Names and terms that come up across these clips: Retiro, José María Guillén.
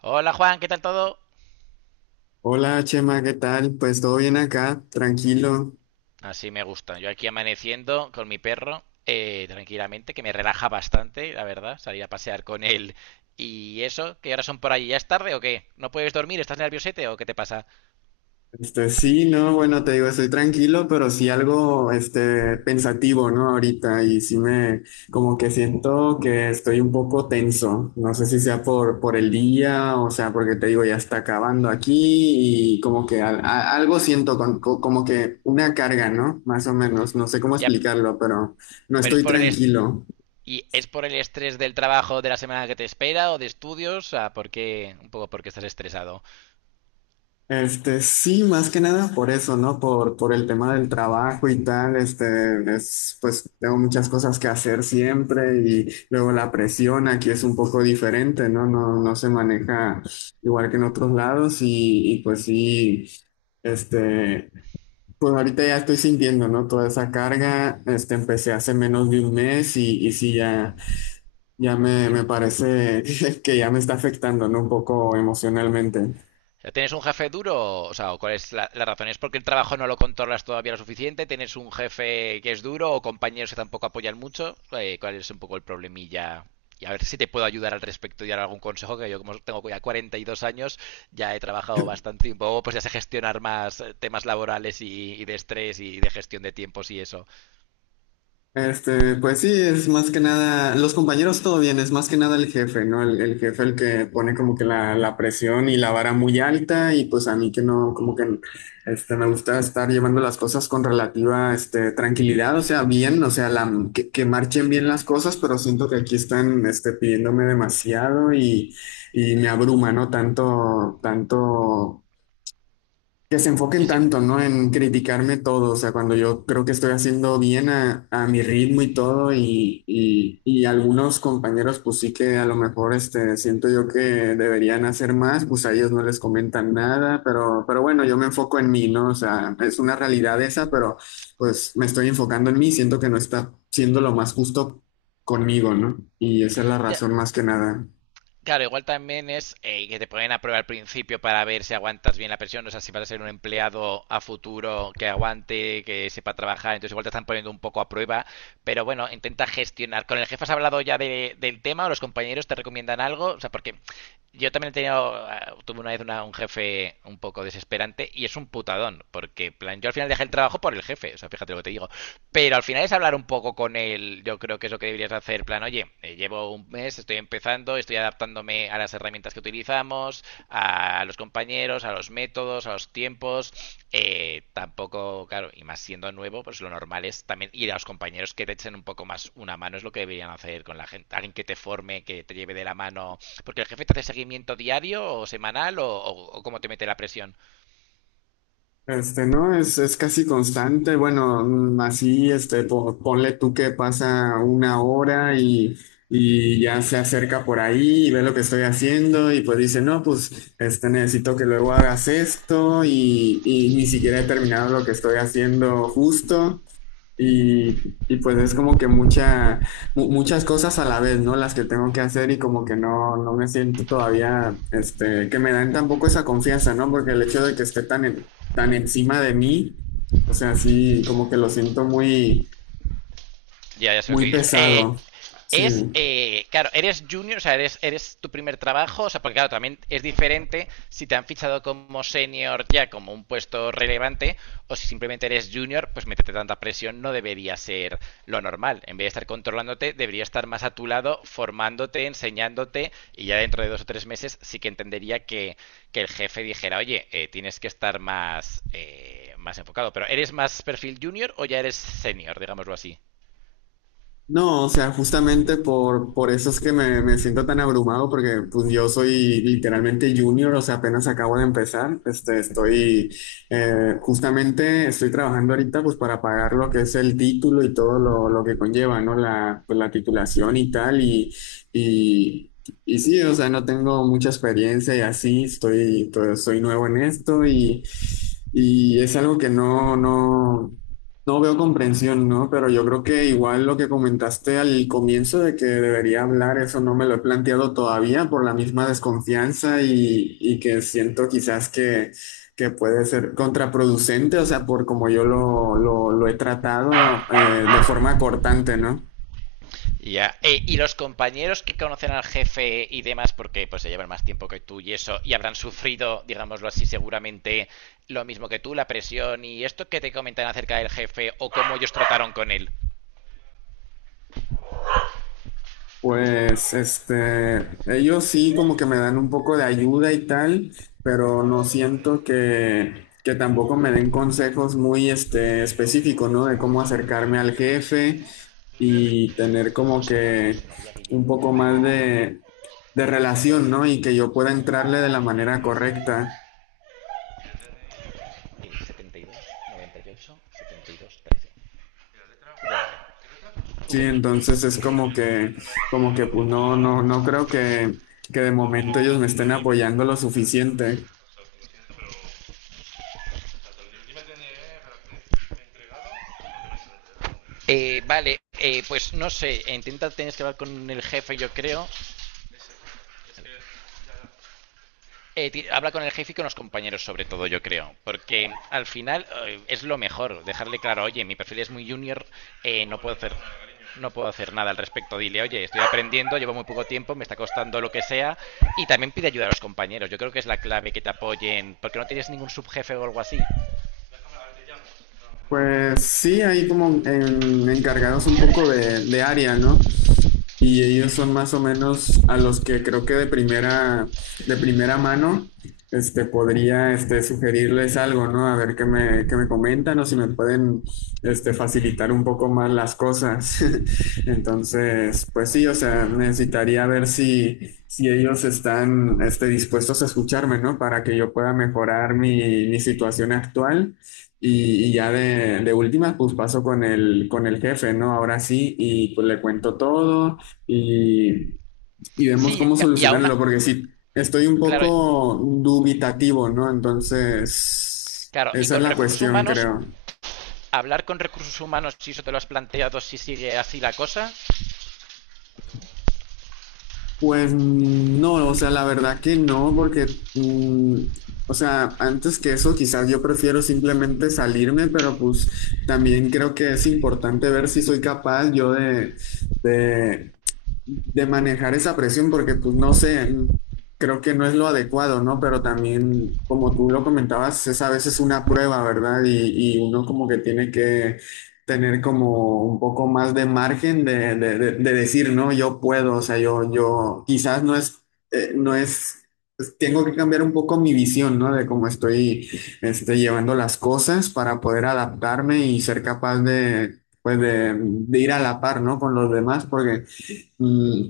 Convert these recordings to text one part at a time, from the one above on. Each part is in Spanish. Hola Juan, ¿qué tal todo? Hola Chema, ¿qué tal? Pues todo bien acá, tranquilo. Así me gusta. Yo aquí amaneciendo con mi perro, tranquilamente, que me relaja bastante, la verdad, salir a pasear con él. ¿Y eso? ¿Qué horas son por allí? ¿Ya es tarde o qué? ¿No puedes dormir? ¿Estás nerviosete o qué te pasa? Sí, no, bueno, te digo, estoy tranquilo, pero sí algo, pensativo, ¿no? Ahorita, como que siento que estoy un poco tenso. No sé si sea por el día, o sea, porque te digo, ya está acabando aquí, y como que algo siento, como que una carga, ¿no? Más o menos, no sé cómo Ya, explicarlo, pero no pero es estoy por el est- tranquilo. ¿Y es por el estrés del trabajo de la semana que te espera o de estudios? Ah, ¿por qué? Un poco porque estás estresado. Sí, más que nada por eso, ¿no? Por el tema del trabajo y tal, pues tengo muchas cosas que hacer siempre y luego la presión aquí es un poco diferente, ¿no? No se maneja igual que en otros lados y, pues sí, este, pues ahorita ya estoy sintiendo, ¿no? Toda esa carga. Empecé hace menos de un mes y sí, me parece que ya me está afectando, ¿no? Un poco emocionalmente. ¿Tienes un jefe duro? O sea, ¿o ¿cuál es la razón? ¿Es porque el trabajo no lo controlas todavía lo suficiente? ¿Tienes un jefe que es duro o compañeros que tampoco apoyan mucho? ¿Cuál es un poco el problemilla? Y a ver si te puedo ayudar al respecto y dar algún consejo, que yo como tengo ya 42 años, ya he trabajado bastante tiempo, pues ya sé gestionar más temas laborales y de estrés y de gestión de tiempos y eso. Pues sí, es más que nada, los compañeros todo bien, es más que nada el jefe, ¿no? El jefe el que pone como que la presión y la vara muy alta, y pues a mí que no, como que me gusta estar llevando las cosas con relativa tranquilidad, o sea, bien, o sea, que marchen bien las cosas, pero siento que aquí están pidiéndome demasiado y me abruma, ¿no? Tanto, tanto que se Sí, enfoquen sí. tanto, ¿no? En criticarme todo. O sea, cuando yo creo que estoy haciendo bien a mi ritmo y todo, y algunos compañeros, pues sí que a lo mejor, siento yo que deberían hacer más, pues a ellos no les comentan nada, pero bueno, yo me enfoco en mí, ¿no? O sea, es una realidad esa, pero pues me estoy enfocando en mí, siento que no está siendo lo más justo conmigo, ¿no? Y esa es la Ya, razón más que nada. claro, igual también es que te ponen a prueba al principio para ver si aguantas bien la presión, o sea, si vas a ser un empleado a futuro que aguante, que sepa trabajar, entonces igual te están poniendo un poco a prueba, pero bueno, intenta gestionar. ¿Con el jefe has hablado ya del tema o los compañeros te recomiendan algo? O sea, porque yo también he tenido, tuve una vez un jefe un poco desesperante y es un putadón, porque en plan, yo al final dejé el trabajo por el jefe, o sea, fíjate lo que te digo, pero al final es hablar un poco con él, yo creo que es lo que deberías hacer, plan, oye, llevo un mes, estoy empezando, estoy adaptándome a las herramientas que utilizamos, a los compañeros, a los métodos, a los tiempos, tampoco, claro, y más siendo nuevo, pues lo normal es también ir a los compañeros que te echen un poco más una mano, es lo que deberían hacer con la gente, alguien que te forme, que te lleve de la mano, porque el jefe te hace seguimiento diario o semanal o cómo te mete la presión. Este, ¿no? Es casi constante. Bueno, así, ponle tú que pasa una hora y ya se acerca por ahí y ve lo que estoy haciendo, y pues dice, no, pues, necesito que luego hagas esto, y ni siquiera he terminado lo que estoy haciendo justo. Y pues es como que muchas cosas a la vez, ¿no? Las que tengo que hacer. Y como que no, no me siento todavía, que me dan tampoco esa confianza, ¿no? Porque el hecho de que esté tan encima de mí, o sea, sí, como que lo siento muy, Ya, ya sé lo que muy dices. Pesado. Sí. Claro, eres junior, o sea, eres tu primer trabajo, o sea, porque claro, también es diferente si te han fichado como senior ya como un puesto relevante, o si simplemente eres junior, pues meterte tanta presión no debería ser lo normal. En vez de estar controlándote, debería estar más a tu lado, formándote, enseñándote, y ya dentro de dos o tres meses sí que entendería que el jefe dijera, oye, tienes que estar más, más enfocado. Pero, ¿eres más perfil junior o ya eres senior, digámoslo así? No, o sea, justamente por eso es que me siento tan abrumado, porque pues yo soy literalmente junior, o sea, apenas acabo de empezar. Justamente estoy trabajando ahorita pues para pagar lo que es el título y todo lo que conlleva, ¿no? La, pues, la titulación y tal, y, y sí, o sea, no tengo mucha experiencia y así, soy nuevo en esto, y es algo que no, no. No veo comprensión, ¿no? Pero yo creo que igual lo que comentaste al comienzo de que debería hablar, eso no me lo he planteado todavía por la misma desconfianza, y que siento quizás que puede ser contraproducente. O sea, por como yo lo he tratado, de forma cortante, ¿no? Ya. Y los compañeros que conocen al jefe y demás, porque pues se llevan más tiempo que tú y eso, y habrán sufrido, digámoslo así, seguramente lo mismo que tú, la presión y esto que te comentan acerca del jefe o cómo ellos trataron con él. Pues ellos sí como que me dan un poco de ayuda y tal, pero no siento que tampoco me den consejos muy específicos, ¿no? De cómo acercarme al jefe y tener como José, José que María Guillén. un poco más de relación, ¿no? Y que yo pueda entrarle de la manera Sí. correcta. 72, 98, 72, 13. ¿La Sí, letra? entonces es como que pues no, no, no creo que de momento ellos me estén apoyando lo suficiente. Vale, pues no sé, intenta tienes que hablar con el jefe, yo creo. Habla con el jefe y con los compañeros, sobre todo, yo creo. Porque al final es lo mejor, dejarle claro, oye, mi perfil es muy junior, no puedo hacer. No puedo hacer nada al respecto. Dile, oye, estoy aprendiendo, llevo muy poco tiempo, me está costando lo que sea. Y también pide ayuda a los compañeros. Yo creo que es la clave que te apoyen, porque no tienes ningún subjefe o algo así. Pues sí, hay como encargados un poco de área, ¿no? Y ellos son más o menos a los que creo que de primera mano, podría, sugerirles algo, ¿no? A ver qué me comentan o si me pueden, facilitar un poco más las cosas. Entonces, pues sí, o sea, necesitaría ver si, si ellos están, dispuestos a escucharme, ¿no? Para que yo pueda mejorar mi, mi situación actual. Y ya de última, pues paso con el jefe, ¿no? Ahora sí, y pues le cuento todo y, y vemos Sí, cómo y aún. solucionarlo, porque sí, estoy un Claro, poco dubitativo, ¿no? Entonces, claro. Y esa es con la recursos cuestión, humanos, creo. hablar con recursos humanos, si eso te lo has planteado, si sigue así la cosa. Pues no, o sea, la verdad que no, porque, o sea, antes que eso, quizás yo prefiero simplemente salirme, pero pues también creo que es importante ver si soy capaz yo de, de de manejar esa presión, porque pues no sé, creo que no es lo adecuado, ¿no? Pero también, como tú lo comentabas, es a veces una prueba, ¿verdad? Y uno como que tiene que tener como un poco más de margen de decir, no, yo puedo, o sea, yo quizás no es, no es, pues, tengo que cambiar un poco mi visión, ¿no? De cómo estoy, llevando las cosas para poder adaptarme y ser capaz de... Pues de ir a la par, ¿no? Con los demás, porque Mm,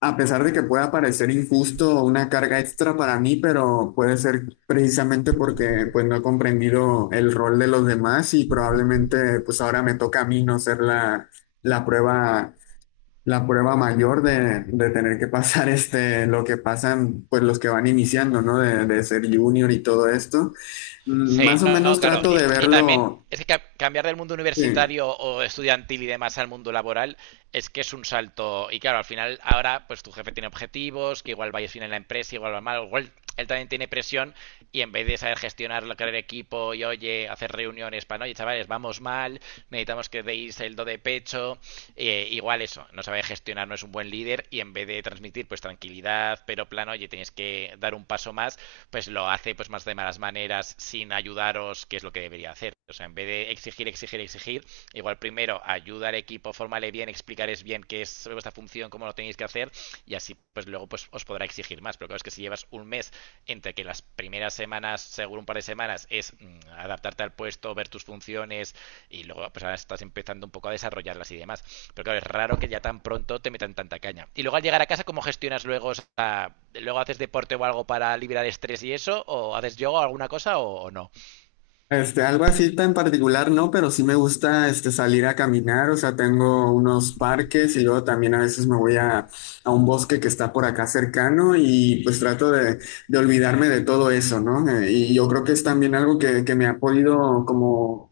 a pesar de que pueda parecer injusto o una carga extra para mí, pero puede ser precisamente porque pues no he comprendido el rol de los demás, y probablemente pues ahora me toca a mí no ser la prueba, la prueba mayor de tener que pasar lo que pasan pues los que van iniciando, ¿no? De ser junior y todo esto. Sí, Más o no, no, menos claro. trato de Y también verlo. es que cambiar del mundo Sí. universitario o estudiantil y demás al mundo laboral es que es un salto. Y claro, al final ahora pues tu jefe tiene objetivos, que igual vayas bien en la empresa, igual va mal, igual él también tiene presión y en vez de saber gestionar lo que era el equipo y oye, hacer reuniones para, no, oye, chavales, vamos mal, necesitamos que deis el do de pecho, igual eso, no sabe gestionar, no es un buen líder y en vez de transmitir pues tranquilidad, pero plano, oye, tenéis que dar un paso más, pues lo hace pues más de malas maneras, sin ayudaros, que es lo que debería hacer. O sea, en vez de exigir, exigir, exigir, igual primero ayuda al equipo, formale bien, explicaréis bien qué es vuestra función, cómo lo tenéis que hacer, y así pues luego pues os podrá exigir más. Pero claro, es que si llevas un mes entre que las primeras semanas, seguro un par de semanas, es adaptarte al puesto, ver tus funciones, y luego pues ahora estás empezando un poco a desarrollarlas y demás. Pero claro, es raro que ya tan pronto te metan tanta caña. Y luego al llegar a casa, ¿cómo gestionas luego? Luego haces deporte o algo para liberar estrés y eso, o haces yoga o alguna cosa o no. Algo así tan particular, no, pero sí me gusta salir a caminar, o sea, tengo unos parques y luego también a veces me voy a un bosque que está por acá cercano, y pues trato de olvidarme de todo eso, ¿no? Y yo creo que es también algo que me ha podido como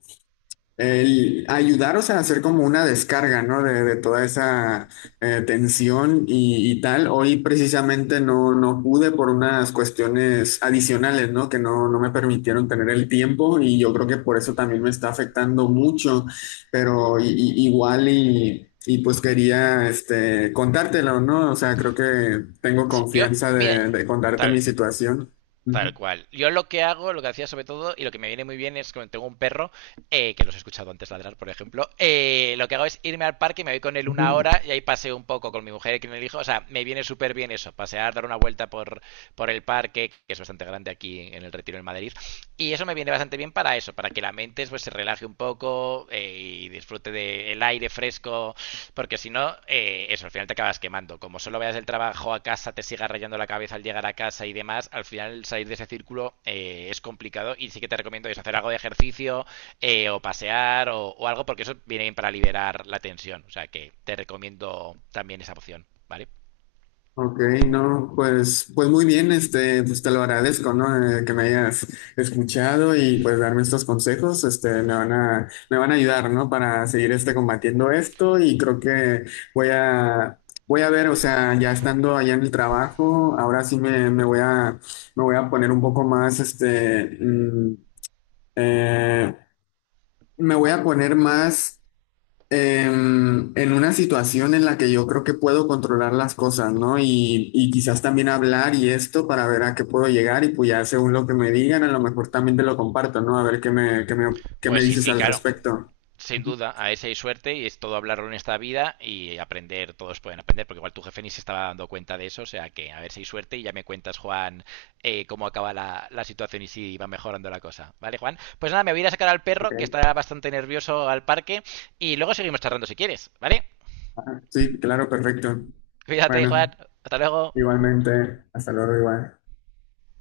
el ayudaros a hacer como una descarga, ¿no? De toda esa tensión y tal. Hoy precisamente no, no pude por unas cuestiones adicionales, ¿no? Que no, no me permitieron tener el tiempo, y yo creo que por eso también me está afectando mucho, pero igual y pues quería contártelo, ¿no? O sea, creo que tengo Yo, confianza mira, de contarte tal, mi situación. tal Ujú, cual. Yo lo que hago, lo que hacía sobre todo, y lo que me viene muy bien es que tengo un perro, que los he escuchado antes ladrar, por ejemplo, lo que hago es irme al parque, me voy con él una ujú. hora y ahí paseo un poco con mi mujer y con el hijo. O sea, me viene súper bien eso, pasear, dar una vuelta por el parque, que es bastante grande aquí en el Retiro en Madrid. Y eso me viene bastante bien para eso, para que la mente pues, se relaje un poco y disfrute del aire fresco. Porque si no, eso, al final te acabas quemando. Como solo vayas del trabajo a casa, te sigas rayando la cabeza al llegar a casa y demás, al final salir de ese círculo es complicado y sí que te recomiendo eso, hacer algo de ejercicio, o pasear o algo, porque eso viene bien para liberar la tensión. O sea que te recomiendo también esa opción, ¿vale? Ok, no, pues, pues muy bien, pues te lo agradezco, ¿no? Que me hayas escuchado y pues darme estos consejos. Me van a, me van a ayudar, ¿no? Para seguir combatiendo esto. Y creo que voy a, voy a ver, o sea, ya estando allá en el trabajo, ahora sí me, me voy a poner un poco más, eh, me voy a poner más en una situación en la que yo creo que puedo controlar las cosas, ¿no? Y quizás también hablar y esto para ver a qué puedo llegar, y pues ya según lo que me digan, a lo mejor también te lo comparto, ¿no? A ver qué me, qué me Pues sí, dices sí, al claro. respecto. Sin Ujú. duda, a ese hay suerte y es todo hablarlo en esta vida y aprender, todos pueden aprender, porque igual tu jefe ni se estaba dando cuenta de eso, o sea que a ver si hay suerte y ya me cuentas, Juan, cómo acaba la situación y si va mejorando la cosa. ¿Vale, Juan? Pues nada, me voy a ir a sacar al Ok. perro, que está bastante nervioso al parque, y luego seguimos charlando si quieres, ¿vale? Ah, sí, claro, perfecto. Cuídate, Bueno, Juan, hasta luego. igualmente, hasta luego, igual.